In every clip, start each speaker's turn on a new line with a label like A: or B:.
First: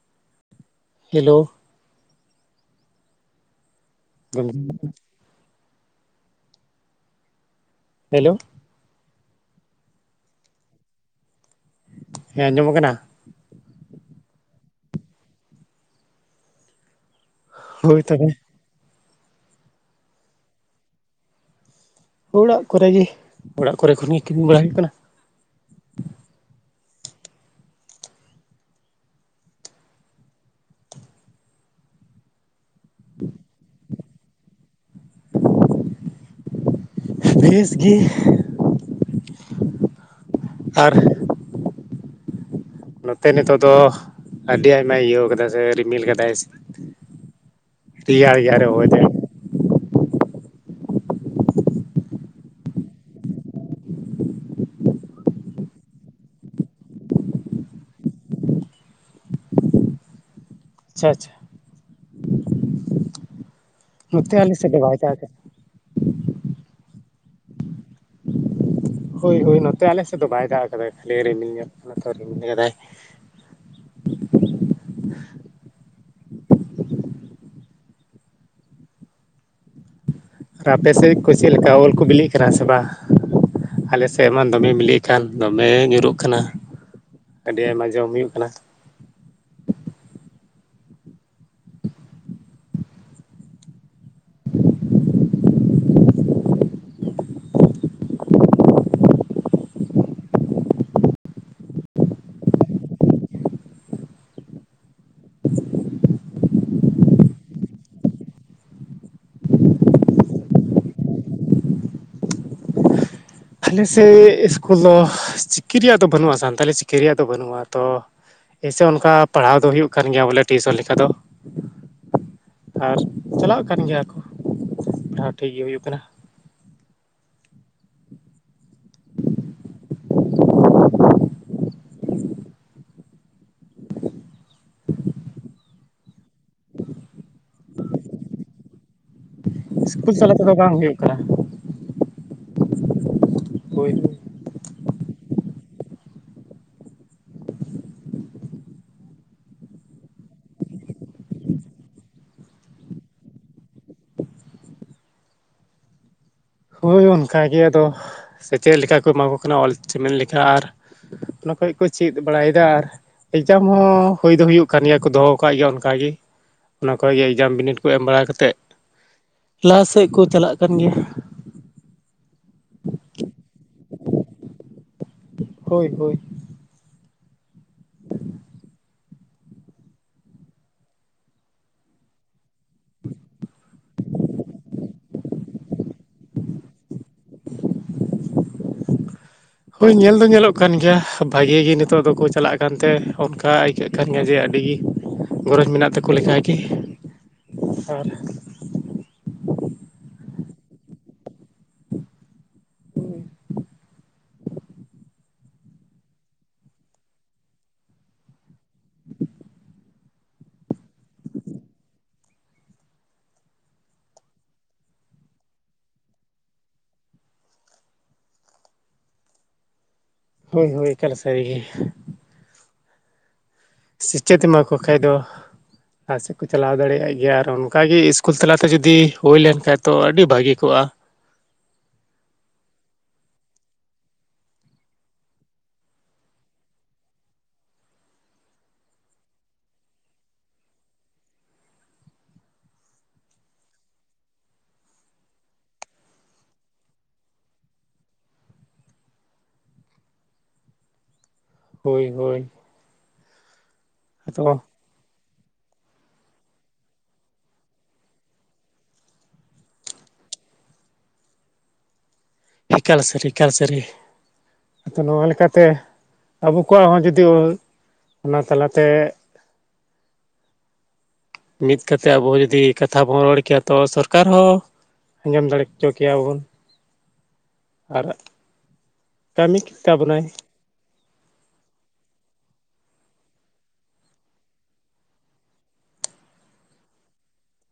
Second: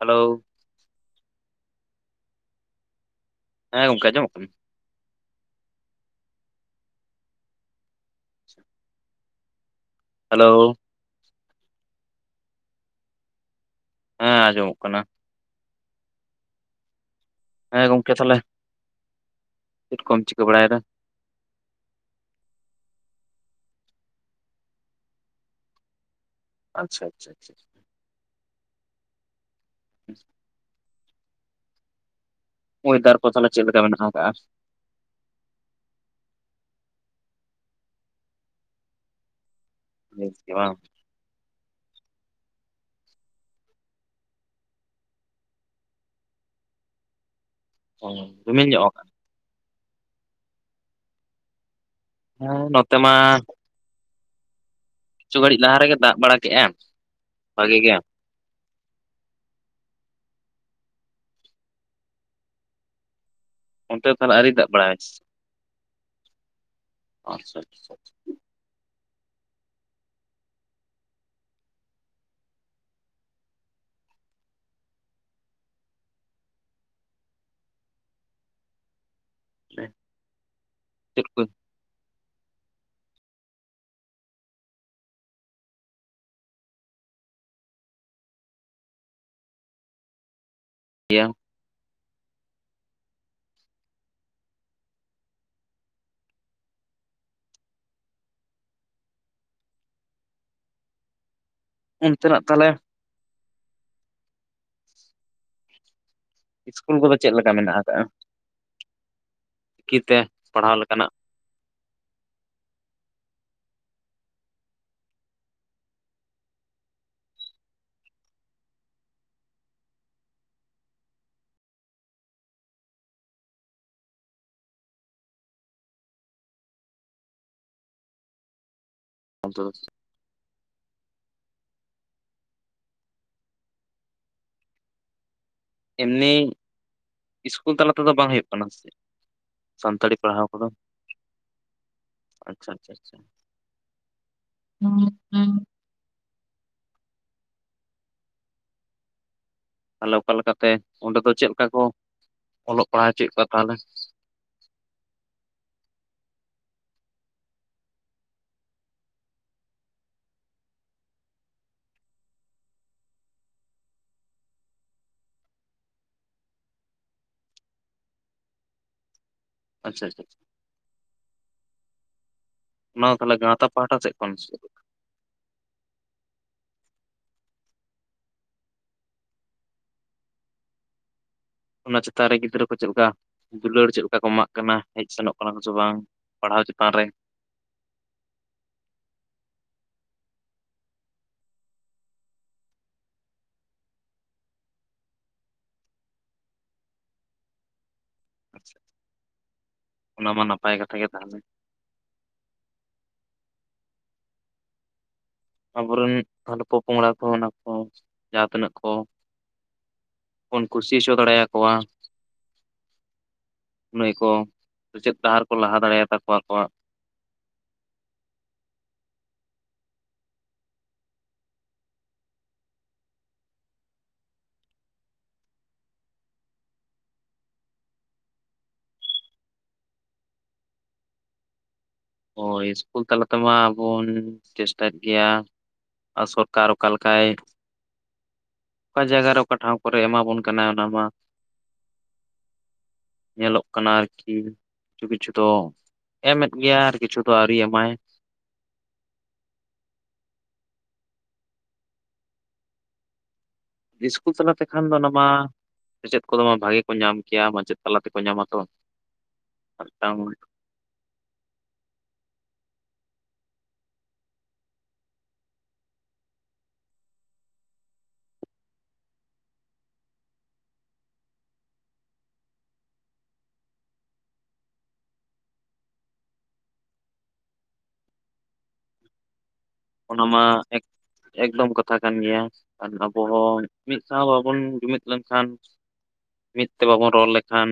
A: Hello
B: hello
A: ᱦᱮᱸ, ᱜᱚᱝᱠᱮ ᱟᱸᱡᱚᱢᱚᱜ ᱠᱟᱱᱟ
B: [unintelligible] ᱦᱮᱞᱳ
A: ᱟᱪᱪᱷᱟ ᱦᱟᱞᱳ
B: ᱦᱮᱸ ᱟᱸᱡᱚᱢᱚ ᱠᱟᱱᱟ?
A: ᱦᱮᱸ ᱟᱸᱡᱚᱢᱚᱜ ᱠᱟᱱᱟ ᱦᱮᱸ
B: ᱦᱳᱭ
A: ᱜᱚᱢᱠᱮ
B: ᱛᱚᱵᱮ
A: ᱛᱟᱦᱚᱞᱮ, ᱪᱮᱫ ᱠᱚᱢ ᱪᱤᱠᱟᱹ ᱵᱟᱲᱟᱭᱫᱟ?
B: ᱚᱲᱟᱜ ᱠᱚᱨᱮ ᱜᱮ, ᱚᱲᱟᱜ ᱠᱚᱨᱮ ᱠᱷᱚᱱ ᱜᱮ ᱠᱤᱢᱤ ᱵᱟᱲᱟ ᱦᱩᱭᱩᱜ ᱠᱟᱱᱟ
A: ᱟᱪᱪᱷᱟ ᱟᱪᱪᱷᱟ ᱪᱷᱟ [inaudible] ᱳᱭᱫᱟᱨ ᱠᱚ ᱛᱟᱦᱚᱞᱮ ᱪᱮᱫ ᱞᱮᱠᱟ ᱢᱮᱱᱟᱜ ᱠᱟᱜᱼᱟ?
B: ᱵᱷᱮᱥ ᱜᱮ
A: ᱵᱮᱥ ᱜᱮ ᱵᱟᱝ
B: ᱟᱨ ᱱᱚᱛᱮ ᱱᱤᱛᱚᱜ ᱫᱚ ᱟᱹᱰᱤ ᱟᱭᱢᱟᱭ ᱤᱭᱟᱹ ᱠᱟᱫᱟᱭ ᱥᱮ ᱨᱤᱢᱤᱞ ᱠᱟᱫᱟᱭ᱾
A: ᱚ,
B: ᱨᱮᱭᱟᱲ ᱮᱭᱟᱲ
A: ᱨᱤᱢᱤᱞ ᱧᱚᱜ
B: ᱦᱚᱭ ᱫᱟᱭ
A: ᱟᱠᱟᱜᱼᱟ ᱦᱚᱸ ᱱᱚᱛᱮ ᱢᱟ ᱪᱷᱩ ᱜᱷᱟᱹᱲᱤᱡ ᱞᱟᱦᱟ ᱨᱮᱜᱮ ᱫᱟᱜ ᱵᱟᱲᱟ ᱠᱮᱜ-ᱟᱭ ᱵᱷᱟᱜᱤ ᱜᱮ᱾
B: ᱟᱪᱪᱷᱟ ᱟᱪᱪᱷᱟ᱾
A: ᱚᱱᱛᱮ ᱛᱟᱦᱞᱮ
B: ᱱᱚᱛᱮ
A: ᱟᱣᱹᱨᱤ
B: ᱟᱞᱮ
A: ᱫᱟᱜ
B: ᱥᱮᱫ ᱫᱚ
A: ᱵᱟᱲᱟᱭᱟ᱾
B: ᱵᱟᱭ ᱠᱟᱫᱟ
A: ᱟᱪᱪᱷᱟ ᱟᱪᱪᱷᱟ,
B: ᱦᱳᱭ ᱦᱳᱭ ᱱᱚᱛᱮ ᱟᱞᱮᱥᱮᱜ ᱫᱚ ᱵᱟᱭ ᱫᱟᱜ ᱠᱟᱫᱟᱭ ᱠᱷᱟᱹᱞᱤ ᱨᱤᱢᱤᱞ ᱧᱮᱞᱚᱜ ᱠᱟᱱᱟ ᱛᱚ ᱨᱤᱢᱤᱞ ᱠᱟᱫᱟᱭ᱾
A: [unintelligible]
B: ᱟᱯᱮ ᱥᱮᱜ ᱠᱚ ᱪᱮᱫ ᱞᱮᱠᱟ ᱩᱞ ᱠᱚ ᱵᱤᱞᱤ- ᱠᱟᱱᱟ ᱥᱮ ᱵᱟᱝ ᱟᱞᱮ ᱥᱮᱜ ‌ᱢᱟ ᱫᱚᱢᱮ ᱢᱤᱞᱤᱜ ᱠᱟᱱ ᱫᱚᱢᱮ ᱧᱩᱨᱩᱜ ᱠᱟᱱᱟ᱾ ᱟᱹᱰᱤ ᱟᱭᱢᱟ ᱡᱚᱢ ᱦᱩᱭᱩᱜ ᱠᱟᱱᱟ᱾
A: [unintelligible] ᱚᱱᱛᱮ ᱱᱟᱜ ᱛᱟᱦᱞᱮ ᱤᱥᱠᱩᱞ ᱠᱚᱫᱚ ᱪᱮᱫ ᱞᱮᱠᱟ ᱢᱮᱱᱟᱜ ᱠᱟᱜ-ᱟ᱾ ᱠᱤᱠᱮ ᱛᱮ ᱯᱟᱲᱦᱟᱣ ᱞᱮᱠᱟᱱᱟᱜ
B: ᱟᱞᱮ ᱥᱮᱜ ᱤᱥᱠᱩᱞ ᱫᱚ ᱪᱤᱠᱤ ᱨᱮᱭᱟᱜ ᱫᱚ ᱵᱟᱹᱱᱩᱜ-ᱟ ᱥᱟᱱᱛᱟᱞᱤ ᱪᱤᱠᱤ ᱨᱮᱭᱟᱜ ᱫᱚ ᱵᱟᱹᱱᱩᱜ-ᱟ ᱛᱚ ᱦᱮᱸᱥᱮ ᱚᱱᱠᱟ ᱯᱟᱲᱦᱟᱣ ᱫᱚ ᱦᱩᱭᱩᱜ ᱠᱟᱱ ᱜᱮᱭᱟ ᱵᱚᱞᱮ ᱴᱤᱭᱩᱥᱚᱱ ᱞᱮᱠᱟ ᱫᱚ᱾ ᱟᱨ ᱪᱟᱞᱟᱜ ᱠᱟᱱ ᱜᱮᱭᱟ ᱠᱚ ᱯᱟᱲᱦᱟᱣ ᱴᱷᱤᱠ ᱜᱮ ᱦᱩᱭᱩᱜ ᱠᱟᱱᱟ᱾
A: ᱟᱫᱚ ᱮᱢᱱᱤ ᱤᱥᱠᱩᱞ ᱛᱟᱞᱟ ᱛᱮᱫᱚ ᱵᱟᱝ ᱦᱩᱭᱩᱜ ᱠᱟᱱᱟ ᱥᱮ
B: ᱤᱥᱠᱩᱞ
A: ᱥᱟᱱᱛᱟᱲᱤ
B: ᱛᱟᱞᱟ
A: ᱯᱟᱲᱦᱟᱣ
B: ᱛᱮᱫᱚ
A: ᱠᱚᱫᱚ
B: ᱵᱟᱝ ᱦᱩᱭᱩᱜ ᱠᱟᱱᱟ
A: ᱟᱪᱪᱷᱟ ᱟᱪᱪᱷᱟ ᱟᱪᱪᱷᱟ᱾
B: ᱵᱳᱭ
A: ᱦᱩᱸ ᱦᱩᱸ ᱛᱟᱦᱚᱞᱮ ᱚᱠᱟᱞᱮ ᱛᱮ ᱚᱸᱰᱮ ᱫᱚ ᱪᱮᱫ ᱞᱮᱠᱟ ᱠᱚ ᱚᱞᱚᱜ ᱯᱟᱲᱦᱟᱣ ᱦᱚᱪᱚᱭᱮᱫ ᱠᱚᱣᱟ ᱛᱟᱦᱚᱞᱮ᱾
B: ᱦᱳᱭ ᱚᱱᱠᱟ ᱜᱮ ᱟᱫᱚ ᱥᱮᱪᱮᱫ ᱞᱮᱠᱟ ᱠᱚ ᱮᱢᱟ ᱠᱚ ᱠᱟᱱᱟ ᱚᱞ ᱪᱮᱢᱮᱫ ᱞᱮᱠᱟ ᱟᱨ ᱚᱱᱟ ᱠᱷᱚᱡ ᱠᱚ ᱪᱮᱫ ᱵᱟᱲᱟᱭᱫᱟ ᱟᱨ ᱮᱠᱡᱟᱢ ᱦᱚᱸ ᱦᱩᱭ ᱫᱚ ᱦᱩᱭᱩᱜ ᱠᱟᱱ ᱜᱮᱭᱟ ᱠᱚ ᱫᱚᱦᱚ ᱠᱟᱜ ᱜᱮᱭᱟ ᱚᱱᱠᱟ ᱜᱮ ᱚᱱᱟ ᱠᱚᱡᱮ ᱮᱠᱡᱟᱢ ᱵᱤᱱᱤᱰ ᱠᱚ ᱮᱢ ᱵᱟᱲᱟ ᱠᱟᱛᱮᱜ ᱞᱟᱦᱟ
A: ᱟᱪᱪᱷᱟ
B: ᱥᱮᱜ ᱠᱚ
A: ᱟᱪᱪᱷᱟ
B: ᱪᱟᱞᱟᱜ ᱠᱟᱱ ᱜᱮᱭᱟ᱾
A: ᱚᱱᱟ ᱫᱚ ᱛᱟᱦᱚᱞᱮ ᱜᱟᱶᱛᱟ ᱯᱟᱦᱟᱴᱟ ᱪᱮᱫ ᱠᱷᱚᱱ ᱥᱮ ᱪᱮᱫ?
B: ᱦᱳᱭ ᱦᱳᱭ,
A: ᱚᱱᱟ ᱪᱮᱛᱟᱱ ᱨᱮ ᱜᱤᱫᱽᱨᱟᱹ ᱠᱚ ᱪᱮᱫ ᱞᱮᱠᱟ ᱫᱩᱞᱟᱹᱲ ᱪᱮᱫ ᱞᱮᱠᱟ ᱠᱚ ᱮᱢᱟᱜ ᱠᱟᱱᱟ ᱦᱮᱡ ᱥᱮᱱᱚᱜ ᱠᱟᱱᱟ ᱠᱚᱥᱮ ᱵᱟᱝ ᱯᱟᱲᱦᱟᱣ ᱪᱮᱛᱟᱱ ᱨᱮ᱾
B: ᱦᱳᱭ ᱧᱮᱞ ᱫᱚ ᱧᱮᱞᱚᱜ ᱠᱟᱱ ᱜᱮᱭᱟ ᱵᱷᱟᱜᱮ ᱜᱮ ᱱᱤᱛᱚᱜ ᱫᱚᱠᱚ ᱪᱟᱞᱟᱜ ᱠᱟᱱᱛᱮ ᱚᱱᱠᱟ ᱟᱹᱭᱠᱟᱹᱜ ᱠᱟᱱ ᱜᱮᱭᱟ ᱡᱮ ᱟᱹᱰᱤ ᱜᱤ ᱜᱚᱨᱚᱡᱽ ᱢᱮᱱᱟᱜ ᱛᱟᱠᱚ ᱞᱮᱠᱟ ᱜᱮ᱾ ᱟᱨ
A: ᱟᱪᱷᱟ ᱚᱱᱟ ᱢᱟ ᱱᱟᱯᱟᱭ ᱠᱟᱛᱷᱟ ᱜᱮ ᱛᱟᱦᱚᱞᱮ᱾ ᱟᱵᱚᱨᱮᱱ ᱛᱟᱦᱚᱞᱮ ᱯᱚ-ᱯᱚᱝᱲᱟ ᱠᱚ ᱚᱱᱟ ᱠᱚ ᱡᱟᱦᱟᱸ ᱛᱤᱱᱟᱹᱜ ᱠᱚ ᱵᱚᱱ ᱠᱩᱥᱤ ᱦᱚᱪᱚ ᱫᱟᱲᱮᱭᱟ ᱠᱚᱣᱟ ᱱᱟᱹᱭ ᱠᱚ ᱥᱮᱪᱮᱫ ᱰᱟᱦᱟᱨ ᱠᱚ ᱞᱟᱦᱟ ᱫᱟᱲᱮᱭᱟ ᱛᱟᱠᱚᱣᱟ ᱟᱠᱚᱣᱟᱜ
B: ᱦᱳᱭ ᱦᱳᱭ ᱮᱠᱟᱞ ᱥᱟᱹᱨᱤ ᱜᱮ᱾ ᱥᱮᱪᱮᱫ ᱮᱢᱟ ᱠᱚ ᱠᱷᱟᱡ ᱫᱚ ᱞᱟᱦᱟ ᱥᱮᱫ ᱠᱚ ᱪᱟᱞᱟᱣ ᱫᱟᱲᱮᱭᱟᱜ ᱜᱮᱭᱟ ᱟᱨ ᱚᱱᱠᱟ ᱜᱮ ᱤᱥᱠᱩᱞ ᱛᱟᱞᱟᱛᱮ ᱡᱩᱫᱤ ᱦᱩᱭᱞᱮᱱ ᱠᱷᱟᱱ ᱛᱚ ᱟᱹᱰᱤ ᱵᱷᱟᱹᱜᱤ ᱠᱚᱜ-ᱟ᱾
A: ᱦᱳᱭ ᱤᱥᱠᱩᱞ ᱛᱟᱞᱟ ᱛᱮᱢᱟ ᱟᱵᱚ ᱵᱚᱱ ᱪᱮᱥᱴᱟ ᱜᱮᱭᱟ᱾ ᱟᱨ ᱥᱚᱨᱠᱟᱨ ᱚᱠᱟ ᱞᱮᱠᱟᱭ ᱚᱠᱟ ᱦᱟᱭᱜᱟᱨᱮ ᱚᱠᱟ ᱴᱷᱟᱶ ᱠᱚᱨᱮ ᱮᱢᱟ ᱵᱚᱱ ᱠᱟᱱᱟ ᱚᱱᱟ ᱢᱟ ᱧᱮᱞᱚᱜ ᱠᱟᱱᱟ ᱟᱨᱠᱤ ᱠᱤᱪᱷᱩ ᱠᱤᱪᱷᱩ ᱫᱚ ᱮᱢᱮᱫ ᱜᱮᱭᱟᱭ ᱟᱨ ᱠᱤᱪᱷᱩ ᱫᱚ ᱟᱹᱣᱨᱤ ᱮᱢᱟᱭ᱾
B: ᱦᱳᱭ ᱦᱳᱭ᱾
A: ᱤᱥᱠᱩᱞ
B: ᱟᱫᱚ
A: ᱛᱟᱞᱟ ᱛᱮᱠᱷᱟᱱ ᱫᱚ ᱚᱱᱟ ᱢᱟ ᱥᱮᱪᱮᱫ ᱠᱚᱫᱚ ᱢᱟ ᱵᱷᱟᱜᱮ ᱠᱚ ᱧᱟᱢ ᱠᱮᱭᱟ ᱢᱟᱪᱮᱫ ᱛᱟᱞᱟ ᱛᱮᱠᱚ ᱧᱟᱢᱟ ᱛᱚ᱾ [unintelligible]
B: ᱤᱠᱟᱞ ᱥᱟᱨᱤ ᱮᱠᱟᱞ ᱥᱟᱨᱤ᱾ ᱟᱫᱚ ᱱᱚᱣᱟ ᱞᱮᱠᱟᱛᱮ ᱟᱵᱚ ᱠᱚᱣᱟᱜ ᱦᱚᱸ ᱡᱩᱫᱤ ᱚᱱᱟ ᱛᱟᱞᱟᱛᱮ
A: [inaudible]
B: ᱢᱤᱫ ᱠᱟᱛᱮ ᱟᱵᱚ ᱡᱩᱫᱤ ᱠᱟᱛᱷᱟ ᱵᱚᱱ ᱨᱚᱲ ᱠᱮᱭᱟ ᱛᱚ ᱥᱚᱨᱠᱟᱨ ᱦᱚᱸ ᱟᱸᱡᱚᱢ ᱫᱟᱲᱮ ᱦᱚᱪᱚ ᱠᱮᱭᱟᱵᱚᱱ᱾ ᱟᱨ ᱠᱟᱹᱢᱤᱠ
A: ᱚᱱᱟ ᱢᱟ ᱮᱠ ᱮᱠᱫᱚᱢ ᱠᱟᱛᱷᱟ ᱠᱟᱱ ᱜᱮᱭᱟ ᱟᱵᱚ ᱦᱚᱸ ᱢᱤᱫ ᱥᱟᱶ ᱵᱟᱵᱚᱱ ᱡᱩᱢᱤᱫ ᱞᱮᱱᱠᱷᱟᱱ ᱢᱤᱫ ᱛᱮ ᱵᱟᱵᱚᱱ ᱨᱚᱲ ᱞᱮᱠᱷᱟᱱ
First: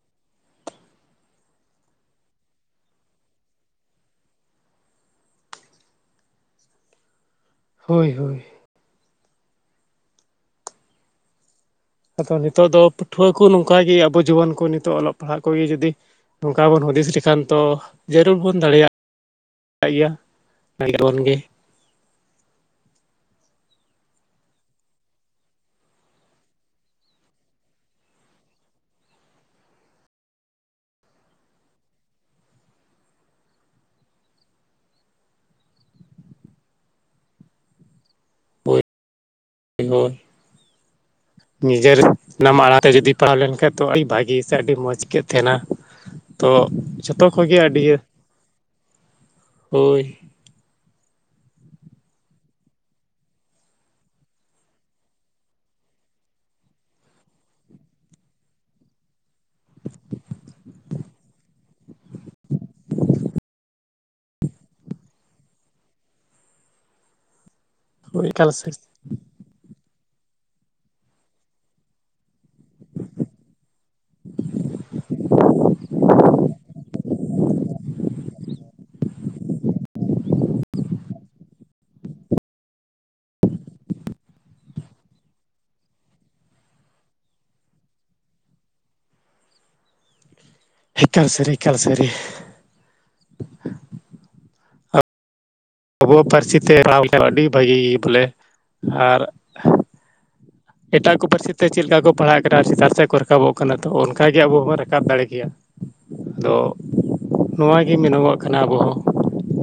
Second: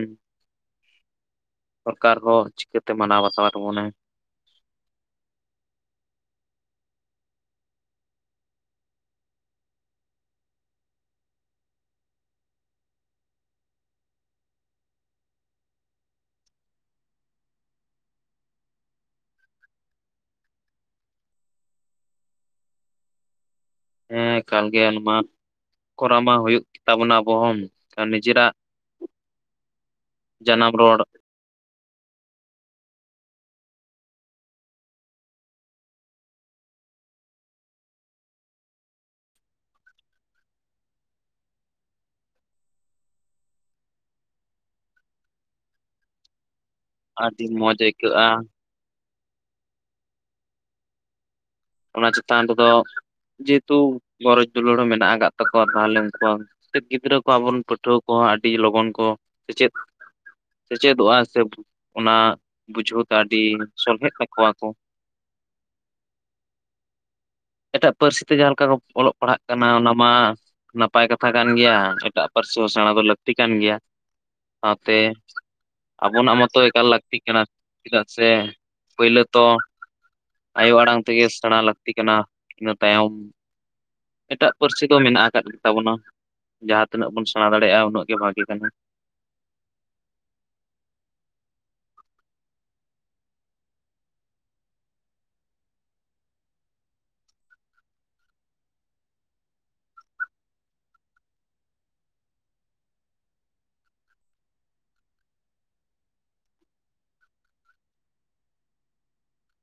A: ᱥᱚᱨᱠᱟᱨ ᱦᱚᱸ ᱪᱤᱠᱟᱹᱛᱮ ᱢᱟᱱᱟᱣ ᱵᱟᱛᱟᱣ ᱛᱟᱵᱚᱱᱟ?
B: ᱦᱳᱭ ᱦᱳᱭ᱾ ᱟᱫᱚ ᱱᱤᱛᱚᱜ ᱫᱚ ᱯᱟᱹᱴᱷᱣᱟᱹ ᱠᱚ ᱱᱚᱝᱠᱟ ᱜᱮ ᱟᱵᱚ ᱡᱩᱣᱟᱹᱱ ᱠᱚ ᱱᱤᱛᱚᱜ ᱚᱞᱚᱜ ᱯᱟᱲᱦᱟᱜ ᱠᱚᱜᱮ ᱡᱩᱫᱤ ᱱᱚᱝᱠᱟ ᱵᱚᱱ ᱦᱩᱫᱤᱥ ᱞᱮᱠᱷᱟᱱ ᱛᱚ ᱡᱟᱹᱨᱩᱲ ᱵᱚᱱ ᱫᱟᱲᱮᱭᱟᱜ ᱠᱟᱜ ᱜᱮᱭᱟ ᱵᱚᱱ ᱜᱮ
A: ᱦᱮᱸ ᱠᱟᱱ ᱜᱮᱭᱟ ᱱᱚᱣᱟ ᱢᱟ ᱠᱚᱨᱟᱣ ᱢᱟ ᱦᱩᱭᱩᱜ ᱜᱮ ᱛᱟᱵᱚᱱᱟ ᱟᱵᱚ ᱦᱚᱸ, ᱱᱤᱡᱮᱨᱟᱜ ᱡᱟᱱᱟᱢ ᱨᱳᱲ
B: ᱤᱧ ᱦᱚᱸ
A: [inaudible] [inaudible]
B: ᱱᱤᱡᱮᱨ ᱱᱟᱢ ᱟᱲᱟᱝ ᱛᱮ ᱡᱩᱚᱫᱤ ᱯᱟᱲᱦᱟᱣ ᱞᱮᱱᱠᱟᱱᱡ ᱛᱚ ᱟᱹᱰᱤ ᱵᱷᱟᱜᱤ ᱥᱮ ᱟᱹᱰᱤ ᱢᱚᱸᱡ ᱟᱹᱭᱟᱹᱜ ᱛᱟᱦᱮᱸᱱᱟ᱾ ᱛᱚ ᱡᱷᱚᱛᱚ ᱠᱷᱚᱡ ᱜᱮ
A: ᱢᱚᱸᱡᱽ
B: ᱟᱹᱰᱤ
A: ᱟᱹᱭᱠᱟᱹᱜᱼᱟ
B: ᱦᱳᱭ
A: ᱚᱱᱟ ᱪᱮᱛᱟᱱ ᱨᱮᱫᱚ ᱡᱮᱦᱮᱛᱩ ᱜᱚᱨᱚᱡ ᱫᱩᱞᱟᱹᱲ ᱦᱚᱸ ᱢᱮᱱᱟᱜ ᱠᱟᱫ ᱛᱟᱠᱚᱣᱟ ᱛᱟᱦᱞᱮ ᱩᱱᱠᱚᱣᱟᱜ ᱥᱮᱫ ᱜᱤᱫᱽᱨᱟᱹ ᱠᱚᱣᱟ ᱵᱚᱱ ᱯᱟᱹᱴᱷᱩᱣᱟᱹ ᱠᱚᱦᱚᱸ ᱟᱹᱰᱤ ᱞᱚᱜᱚᱱ ᱠᱚ ᱥᱮᱪᱮᱫ ᱥᱮᱪᱮᱫᱚᱜᱼᱟ ᱥᱮ ᱚᱱᱟ ᱵᱩᱡᱷᱟᱹᱣ ᱛᱮ ᱟᱹᱰᱤ ᱥᱚᱞᱦᱮᱜ ᱛᱠᱚᱣᱟ ᱟᱠᱚ ᱮᱴᱟᱜ ᱯᱟᱹᱨᱥᱤ
B: ᱦᱳᱭ
A: ᱛᱮ ᱡᱟᱦᱟᱸ
B: ᱮᱠᱟᱞ
A: ᱞᱮᱠᱟ
B: ᱥᱮ
A: ᱠᱚ ᱚᱞᱚᱜ ᱯᱟᱲᱦᱟᱜ ᱠᱟᱱᱟ ᱚᱱᱟ ᱢᱟ ᱱᱟᱯᱟᱭ ᱠᱟᱛᱷᱟ ᱠᱟᱱ ᱜᱮᱭᱟ ᱮᱴᱟᱜ ᱯᱟᱹᱨᱥᱤ ᱦᱚᱸ ᱥᱮᱬᱟ ᱫᱚ ᱞᱟᱹᱠᱛᱤ ᱠᱟᱱ ᱜᱮᱭᱟ᱾ ᱥᱟᱶᱛᱮ ᱟᱵᱚᱱᱟᱜ ᱢᱟᱛᱚ ᱮᱠᱟᱞ ᱞᱟᱹᱠᱛᱤ ᱠᱟᱱᱟ ᱪᱮᱫᱟᱜ ᱥᱮ ᱯᱳᱭᱞᱳ ᱛᱚ ᱟᱭᱳ ᱟᱲᱟᱝ ᱛᱮᱜᱮ ᱥᱮᱬᱟ ᱞᱟᱹᱠᱛᱤ ᱠᱟᱱᱟ ᱤᱱᱟᱹ ᱛᱟᱭᱚᱢ ᱮᱴᱟᱜ ᱯᱟᱹᱨᱥᱤ ᱫᱚ ᱢᱮᱱᱟᱜ ᱟᱠᱟᱫ ᱜᱮᱛᱟ ᱵᱚᱱᱟ᱾ ᱡᱟᱦᱟᱸ ᱛᱤᱱᱟᱹᱜ ᱵᱚᱱ ᱥᱮᱬᱟ ᱫᱟᱲᱮᱭᱟᱜᱼᱟ ᱩᱱᱟᱹᱜ ᱜᱮ ᱵᱷᱟᱜᱤ ᱛᱟᱦᱮᱸᱱᱟ᱾
B: ᱮᱠᱟᱞ ᱥᱟᱨᱤ ᱮᱠᱟᱞ ᱥᱟᱨᱤ᱾ ᱟᱵᱚ ᱯᱟᱹᱨᱥᱤ ᱛᱮ ᱯᱟᱲᱟᱣ ᱞᱮᱠᱷᱟ ᱟᱹᱰᱤ ᱵᱷᱟᱜᱤ ᱵᱚᱞᱮ ᱟᱨ ᱮᱴᱟᱜ ᱠᱚ ᱯᱟᱹᱨᱥᱤ ᱛᱮ ᱪᱮᱫ ᱞᱮᱠᱟ ᱠᱚ ᱯᱟᱲᱦᱟᱜ ᱠᱟᱱᱟ ᱥᱮᱛᱟᱜ ᱥᱮᱫ ᱠᱚ ᱨᱟᱠᱟᱵᱚᱜ ᱠᱟᱱᱟ ᱛᱚ ᱚᱱᱠᱟᱜᱮ ᱟᱵᱚ ᱵᱚᱱ ᱨᱟᱠᱟᱵ ᱫᱟᱲᱮ ᱠᱮᱭᱟ᱾
A: [inaudible]
B: ᱟᱫᱚ ᱱᱚᱣᱟᱜᱮ ᱢᱮᱱᱚᱜᱚᱜ ᱠᱟᱱᱟ ᱟᱵᱚᱣᱟᱜ ᱦᱚᱸ᱾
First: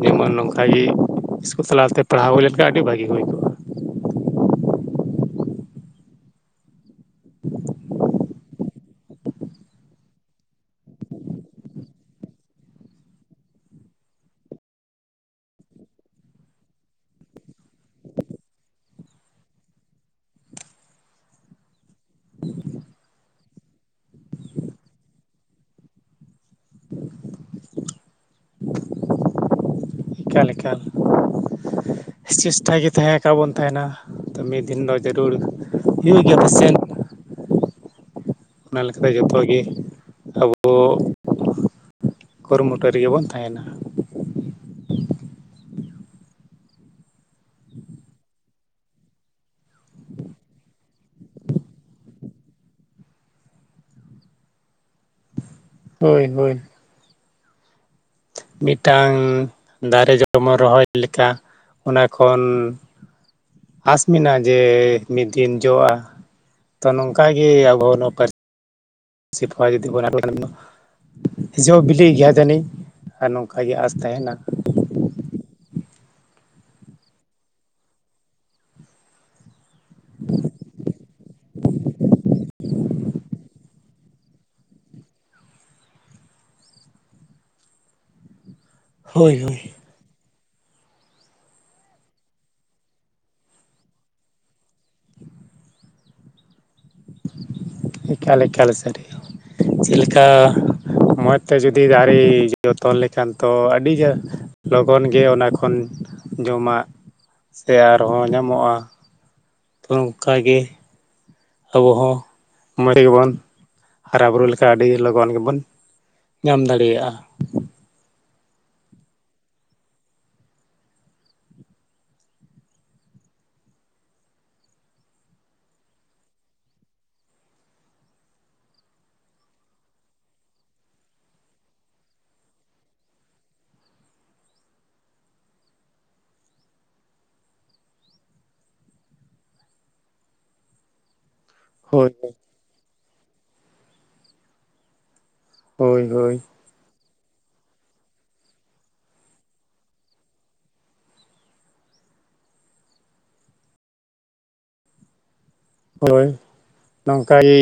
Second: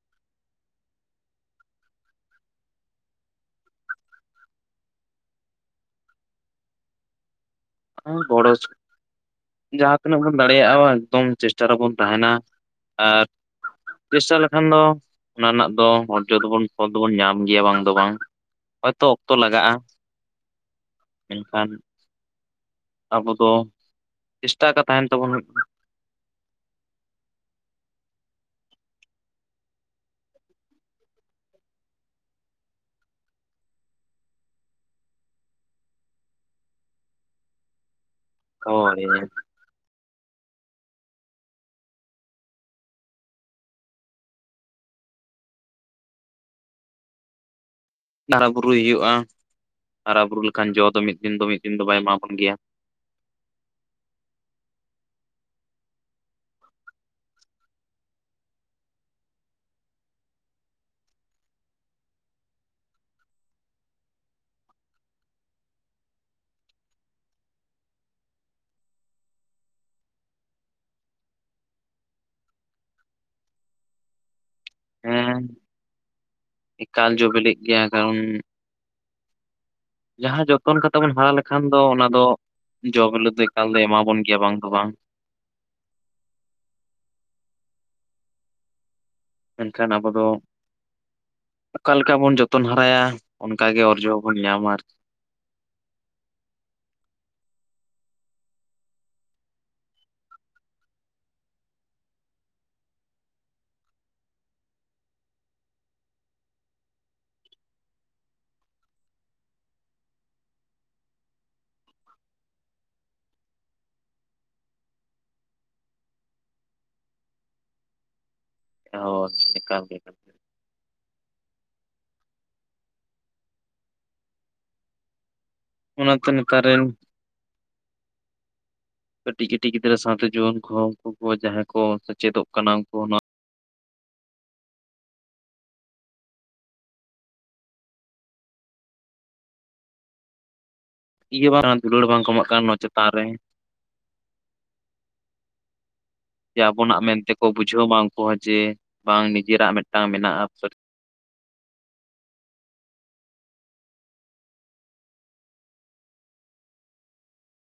B: ᱡᱮᱢᱚᱱ ᱱᱚᱝᱠᱟᱜᱮ ᱤᱥᱠᱩᱞ ᱥᱟᱞᱟᱛᱮ ᱯᱟᱲᱦᱟᱣ ᱦᱩᱭ ᱞᱮᱱᱠᱷᱟᱱ ᱟᱹᱰᱤ ᱵᱷᱟᱹᱜᱤ ᱦᱩᱭ ᱠᱚᱜ [inaudible]
A: ᱵᱚᱲᱚ ᱤᱥ ᱡᱟᱦᱟᱸ ᱛᱤᱱᱟᱹᱜ ᱵᱚᱱ ᱫᱟᱲᱮᱭᱟᱜᱼᱟ ᱮᱠᱫᱚᱢ ᱪᱮᱥᱴᱟ ᱨᱮᱵᱚᱱ ᱛᱟᱦᱮᱸᱱᱟ ᱟᱨ ᱪᱮᱥᱴᱟ ᱞᱮᱠᱷᱟᱱ ᱫᱚ ᱚᱱᱟ ᱨᱮᱱᱟᱜ ᱫᱚ ᱚᱨᱡᱚ ᱫᱚᱵᱚᱱ ᱯᱷᱚᱛ ᱫᱚᱵᱚᱱ ᱧᱟᱢ ᱜᱮᱭᱟ ᱵᱟᱝ ᱫᱚ ᱵᱟᱝ᱾ ᱦᱚᱭᱛᱚ ᱚᱠᱛᱚ ᱞᱟᱜᱟᱜ-ᱟ ᱢᱮᱱᱠᱷᱟᱱ᱾ ᱟᱵᱚ ᱫᱚ ᱪᱮᱥᱴᱟ ᱟᱠᱟ ᱛᱟᱦᱮᱱ ᱛᱟᱵᱚᱱ
B: ᱮᱠᱟᱞ ᱮᱠᱟᱞ ᱪᱮᱥᱴᱟᱭ ᱜᱤ ᱛᱟᱦᱮ ᱟᱠᱟ ᱵᱚᱱ ᱛᱟᱦᱮᱱᱟ᱾ ᱛᱚ ᱢᱤᱜ ᱫᱤᱱ ᱫᱚ ᱡᱟᱹᱨᱩᱲ ᱦᱩᱭᱩᱜ ᱜᱮᱭᱟ ᱟᱯᱮᱥᱮᱱ᱾ ᱚᱱᱟ
A: ᱦᱳᱭ
B: ᱞᱮᱠᱟᱛᱮ ᱡᱚᱛᱚᱜᱤ ᱜᱮ ᱟᱵ ᱵᱚ ᱠᱩᱨᱩᱢᱩᱴᱩᱭ ᱨᱮᱜᱤ ᱵᱚᱱ ᱛᱟᱦᱮᱱᱟ᱾
A: ᱦᱟᱨᱟ ᱵᱩᱨᱩᱭ ᱦᱩᱭᱩᱜ-ᱟ ᱦᱟᱨᱟ ᱵᱩᱨᱩ ᱞᱮᱠᱷᱟᱱ ᱡᱚ ᱫᱚ ᱢᱤᱫ ᱫᱤᱱ ᱫᱚ ᱢᱤᱫ ᱫᱤᱱ ᱫᱚ ᱵᱟᱭ ᱮᱢᱟᱵᱚᱱ ᱜᱮᱭᱟ᱾
B: ᱦᱳᱭ ᱦᱳᱭ᱾ ᱢᱤᱜᱴᱟᱝ ᱫᱟᱨᱮ ᱡᱮᱢᱚᱱ ᱨᱚᱦᱚᱭ ᱞᱮᱠᱟ ᱚᱱᱟ ᱠᱷᱚᱱ᱾ ᱟᱸᱥ ᱢᱮᱱᱟᱜ ᱡᱮ ᱢᱤᱫ ᱫᱤᱱ ᱡᱚ-ᱟ᱾ ᱛᱚ ᱱᱚᱝᱠᱟ ᱜᱤ ᱟᱵᱚ ᱱᱚᱣᱟ ᱯᱟᱹ ᱥᱤ ᱯᱚᱦᱟ ᱡᱩᱫᱤ ᱵᱚᱱ᱾ [unintelligible] ᱡᱚ ᱵᱤᱞᱤ ᱜᱮᱭᱟ ᱡᱟᱱᱤᱧ ᱟᱨ ᱱᱚᱝᱠᱟᱜᱤ ᱟᱸᱥ ᱛᱟᱦᱮᱱᱟ᱾
A: ᱦᱩᱸ ᱮᱠᱟᱞ ᱡᱚ ᱵᱮᱞᱮᱜ ᱜᱮᱭᱟ ᱠᱟᱨᱚᱱ᱾ ᱡᱟᱸᱦᱟ ᱡᱚᱛᱚᱱ ᱠᱟᱛᱟ ᱵᱚᱱ ᱦᱚᱨᱟ ᱞᱮ ᱠᱷᱟᱱ ᱫᱚ ᱚᱱᱟ ᱫᱚ ᱡᱚ ᱵᱮᱞᱮ ᱫᱚ ᱮᱠᱟᱞ ᱫᱚ ᱮᱢᱟᱵᱚᱱ ᱜᱮᱭᱟ ᱵᱟᱝ ᱫᱚ ᱵᱟᱝ᱾
B: ᱦᱳᱭ ᱦᱳᱭ᱾
A: ᱠᱷᱟᱱ ᱟᱵᱚ ᱫᱚ᱾ ᱚᱠᱟ ᱞᱮᱠᱟ ᱵᱚᱱ ᱡᱚᱛᱚᱱ ᱦᱟᱨᱟᱭᱟ ᱚᱱᱠᱟ ᱜᱮ ᱚᱨᱡᱚ ᱦᱚᱸᱵᱚᱱ ᱧᱟᱢᱟ ᱟᱨ
B: ᱮᱠᱟᱞ ᱮᱠᱟᱞ ᱥᱟᱹᱨᱤ ᱪᱮᱜ ᱞᱮᱠᱟ᱾ ᱢᱚᱡᱽ ᱛᱮ ᱡᱩᱫᱤ ᱫᱟᱨᱤ ᱡᱚᱛᱚᱱ ᱞᱮᱠᱷᱟᱱ ᱛᱚ ᱟᱰᱤ ᱡᱟ ᱞᱚᱜᱚᱱ ᱜᱮ ᱚᱱᱟ ᱠᱷᱚᱱ ᱡᱚᱢᱟᱜ ᱥᱮ ᱟᱨᱦᱚᱸ ᱧᱟᱢᱚᱜ-ᱟ᱾ [unintelligible] ᱚᱱᱠᱟᱜᱤ᱾ ᱟᱵᱩ ᱦᱚᱸ ᱢᱚᱡᱽ ᱛᱮᱜᱮᱵᱚᱱ ᱦᱟᱨᱟ ᱵᱩᱨᱩ ᱞᱮᱠᱷᱟ ᱟᱰᱤ ᱞᱚᱜᱚᱱ ᱜᱮᱵᱚᱱ᱾ ᱧᱟᱢ ᱫᱟᱲᱤᱭᱟᱜ-ᱟ᱾
A: ᱦᱚᱸ ᱮᱠᱟᱞᱜᱮ ᱮᱠᱟᱞ᱾ ᱜᱮ ᱚᱱᱟᱛᱮ ᱱᱮᱛᱟᱨᱮᱱ᱾ ᱠᱟᱹᱴᱤᱡ ᱠᱟᱹᱴᱤᱡ ᱜᱤᱫᱽᱨᱟᱹ ᱥᱟᱶᱛᱮ ᱡᱩᱣᱟᱹᱱ ᱠᱚᱦᱚ ᱩᱱᱠᱩ ᱠᱚ ᱡᱟᱸᱦᱟᱭ ᱠᱚ ᱥᱮᱪᱮᱫᱚᱜ ᱠᱟᱱᱟ ᱩᱱᱠᱩ ᱱᱚᱣᱟ᱾ ᱤᱭᱟᱹ ᱵᱟᱝ ᱫᱩᱞᱟᱹᱲ
B: ᱦᱳᱭ
A: ᱵᱟᱝ ᱠᱚ ᱮᱢᱟᱜ ᱠᱟᱱ ᱱᱚᱣᱟ ᱪᱮᱛᱟᱱ ᱨᱮ᱾
B: ᱦᱳᱭ ᱦᱳᱭ᱾
A: ᱡᱮ ᱟᱵᱚᱱᱟᱜ ᱢᱮᱱᱛᱮᱠᱚ ᱵᱩᱡᱷᱟᱹᱣ ᱢᱟ ᱩᱱᱠᱩ ᱦᱚᱸ ᱡᱮ ᱵᱟᱝ ᱱᱤᱡᱮᱨᱟᱜ ᱢᱮᱜ ᱴᱟᱝ ᱢᱮᱱᱟᱜ-ᱟ᱾ [unintelligible]
B: ᱦᱳᱭ ᱱᱚᱝᱠᱟ ᱜᱤ᱾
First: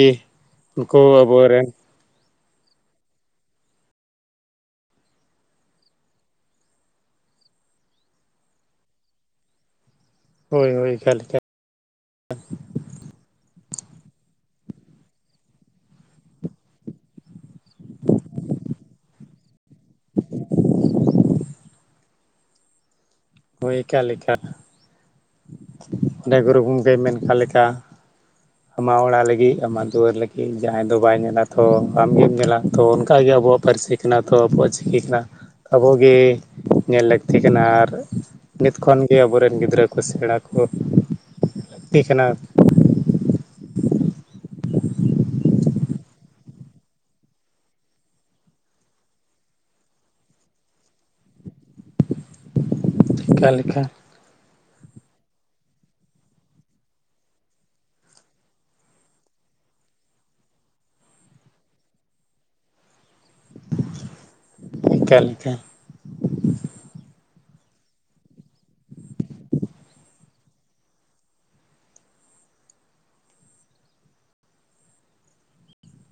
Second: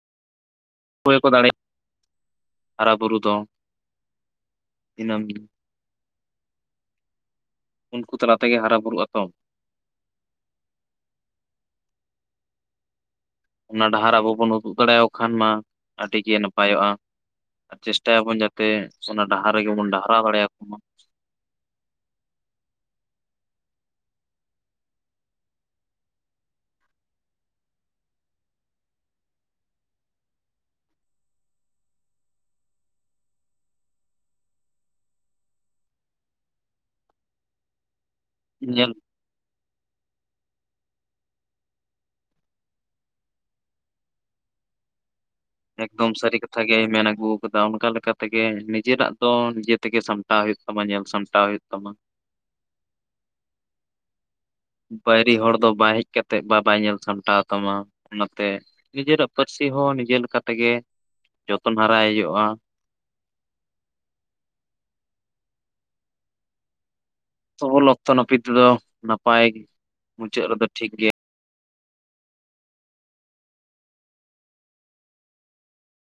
A: ᱚᱠᱚᱭᱠᱚ ᱫᱟᱲᱮ ᱦᱟᱨᱟ ᱵᱩᱨᱩ ᱫᱚ ᱫᱤᱱᱟᱹᱢ᱾ ᱩᱱᱠᱩ ᱛᱟᱞᱟ ᱛᱮᱜᱮ ᱦᱟᱨᱟ ᱵᱩᱨᱩᱜ ᱟᱛᱚ᱾
B: ᱦᱳᱳ ᱦᱳᱭ ᱮᱠᱟᱞ ᱮᱠᱟᱞ᱾
A: ᱚᱱᱟ ᱰᱟᱦᱟᱨ ᱟᱵᱚ ᱵᱚᱱ ᱩᱫᱩᱜ ᱫᱟᱲᱮᱣ ᱠᱷᱟᱱ ᱢᱟ ᱟᱰᱤ ᱜᱮ ᱱᱟᱯᱟᱭᱚᱜ-ᱟ ᱪᱮᱥᱴᱟᱭᱟᱵᱚᱱ ᱡᱟ ᱛᱮ ᱚᱱᱟ ᱰᱟᱦᱟᱨ ᱨᱮᱜᱮ ᱵᱚᱱ ᱰᱟᱦᱨᱟᱣ ᱫᱟᱲᱮᱭᱟᱠᱚ ᱢᱟ᱾
B: ᱦᱳᱭ ᱮᱠᱟᱞ ᱮᱠᱟᱞ ᱚᱸᱰᱮ ᱜᱩᱨᱩ ᱜᱚᱢᱠᱮᱭ ᱢᱮᱱ ᱠᱟᱜ ᱞᱮᱠᱟ᱾ ᱟᱢᱟᱜ ᱚᱲᱟᱜ ᱞᱟᱹᱜᱤᱫ ᱟᱢᱟᱜ ᱫᱩᱣᱟᱹᱨ ᱟᱢᱟᱜ ᱚᱲᱟᱜ ᱟᱢᱟᱜ ᱚᱲᱟᱜ ᱞᱟᱹᱜᱤᱜ ᱟᱢᱟᱜ ᱫᱩᱣᱟᱹᱨ ᱞᱟᱹᱜᱤᱜ ᱡᱟᱸᱦᱟᱭ ᱫᱚ ᱵᱟᱭ ᱧᱮᱞᱟ ᱛᱷᱚ ᱟᱢᱜᱮᱢ ᱧᱮᱞᱟ ᱛᱷᱚ ᱚᱱᱠᱟᱜᱮ ᱟᱵᱚᱣᱟᱜ ᱯᱟᱨᱥᱤ᱾ ᱠᱟᱱᱟ ᱛᱚ ᱟᱵᱚᱣᱟᱜ ᱪᱤᱠᱤ ᱠᱟᱱᱟ ᱟᱵᱚᱜᱮ ᱧᱮᱞ ᱞᱟᱹᱠᱛᱤ ᱠᱟᱱᱟ ᱟᱨ᱾ ᱱᱤᱛ
A: ᱧᱮᱞ
B: ᱠᱷᱚᱱ ᱜᱮ ᱟᱵᱚᱨᱮᱱ ᱜᱤᱫᱽᱨᱟᱹ ᱠᱚ ᱥᱮᱸᱬᱟ ᱠᱩ ᱞᱟᱠᱛᱤ ᱠᱟᱱᱟ᱾ [inaudible]
A: ᱮᱠᱫᱚᱢ ᱥᱟᱹᱨᱤ ᱠᱟᱛᱷᱟ ᱜᱮᱭ ᱢᱮᱱ ᱟᱹᱜᱩ ᱠᱟᱫᱟ ᱚᱱᱠᱟ ᱞᱮᱠᱟᱛᱮᱜᱮ ᱱᱤᱡᱮᱨᱟᱜ ᱫᱚ ᱱᱤᱡᱮ ᱛᱮᱜᱮ ᱥᱟᱢ ᱴᱟᱣ ᱦᱩᱭᱩᱜ ᱛᱟᱢᱟ ᱧᱮᱞ ᱥᱟᱢᱴᱟᱣ ᱦᱩᱭᱩᱜ ᱛᱟᱢᱟ᱾
B: ᱪᱮᱠᱟ ᱞᱮᱠᱟ?
A: ᱵᱟᱭᱨᱤ ᱦᱚᱲ ᱫᱚ ᱵᱟᱭ ᱦᱮᱡ ᱠᱟᱛᱮᱫ ᱵᱟᱵᱟᱭ ᱧᱮᱞ ᱥᱟᱢᱴᱟᱣ ᱛᱟᱢᱟ ᱚᱱᱟᱛᱮ᱾ ᱱᱤᱡᱮᱨᱟᱜ ᱯᱟᱹᱨᱥᱤ ᱦᱚᱸ ᱱᱤᱡᱮᱨ ᱞᱮᱠᱟ ᱛᱮᱜᱮ, ᱡᱚᱛᱚᱱ ᱦᱟᱨᱟᱭ ᱦᱩᱭᱩᱜᱚᱜᱼᱟ᱾
B: ᱪᱮᱠᱟ ᱞᱮᱠᱟ᱾
A: [unintelligible] ᱚᱠᱛᱚ ᱱᱟᱯᱤᱛ ᱛᱮᱫᱚ ᱱᱟᱯᱟᱭ, ᱢᱩᱪᱟᱹᱫ ᱨᱮᱫᱚ ᱴᱷᱤᱠ ᱜᱮᱭᱟ᱾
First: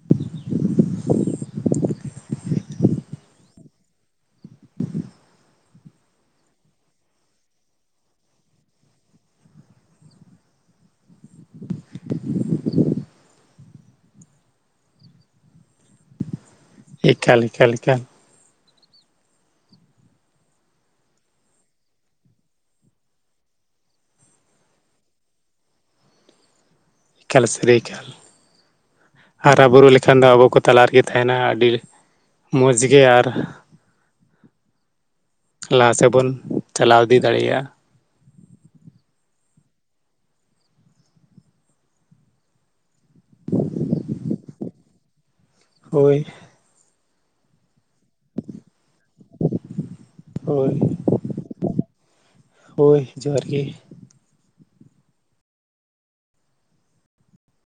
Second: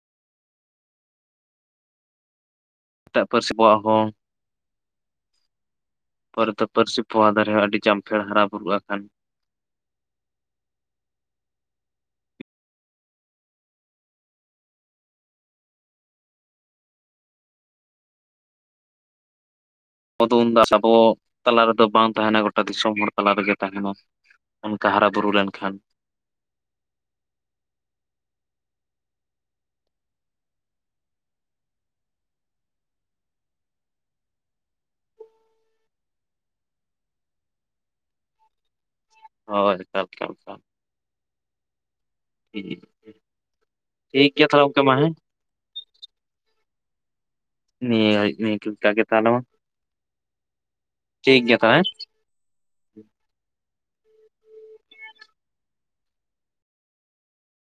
B: [inaudible]
A: ᱮᱴᱟᱜ ᱯᱟᱹᱨᱥᱤ ᱠᱚᱣᱟᱜ ᱦᱚᱸ ᱯᱚᱨᱮ ᱫᱚ ᱯᱟᱹᱨᱥᱤ ᱯᱚᱦᱟ ᱫᱟᱨᱮ ᱦᱚᱸ ᱟᱹᱰᱤ ᱡᱟᱢᱯᱷᱮᱲ ᱦᱟᱨᱟ ᱵᱩᱨᱩᱜ ᱟᱠᱟᱱ᱾
B: ᱮᱠᱟᱞ ᱞᱮᱠᱟ ᱞᱮᱠᱟ
A: ᱟᱫᱚᱢ ᱵᱟᱥ ᱟᱵᱚ ᱛᱟᱞᱟ ᱨᱮᱫᱚ ᱵᱟᱝ ᱛᱟᱦᱮᱱᱟ, ᱜᱚᱴᱟ ᱫᱤᱥᱚᱢ ᱦᱚᱲ ᱛᱟᱞᱟ ᱨᱮᱜᱮ ᱛᱟᱦᱮᱱᱟ᱾ ᱚᱱᱠᱟ ᱦᱟᱨᱟ ᱵᱩᱨᱩ ᱞᱮᱱᱠᱷᱟᱱ᱾
B: ᱮᱠᱟᱞ ᱥᱟᱹᱨᱟᱹᱭᱠᱟᱞ, ᱦᱟᱨᱟᱵᱩᱨᱩ ᱞᱮᱠᱷᱟᱱ ᱫᱚ ᱟᱵᱚ ᱠᱚ ᱛᱟᱞᱟ ᱨᱮᱜᱮ ᱛᱟᱦᱮᱱᱟ ᱟᱹᱰᱤ᱾ ᱢᱚᱡᱽ ᱜᱮ ᱟᱨ ᱞᱟᱦᱟ ᱥᱮᱫ ᱵᱚᱱ, ᱪᱟᱞᱟᱣ ᱤᱫᱤ ᱫᱟᱲᱮᱭᱟᱜᱼᱟ᱾
A: ᱦᱳᱭ [unintelligible] ᱴᱷᱤᱠ ᱜᱮᱭᱟ ᱛᱟᱦᱚᱞᱮ ᱜᱚᱢᱠᱮ ᱢᱟ ᱦᱮᱸ᱾
B: ᱦᱳᱭ
A: ᱱᱤᱭᱟᱹ [unintelligible] ᱴᱷᱤᱠ ᱜᱮ ᱛᱟᱦᱮᱱᱟ,
B: ᱦᱳᱭ
A: ᱴᱷᱤᱠ ᱜᱮᱭᱟ ᱦᱮᱸ᱾
B: ᱦᱳᱭ ᱡᱚᱦᱟᱨ ᱜᱮ᱾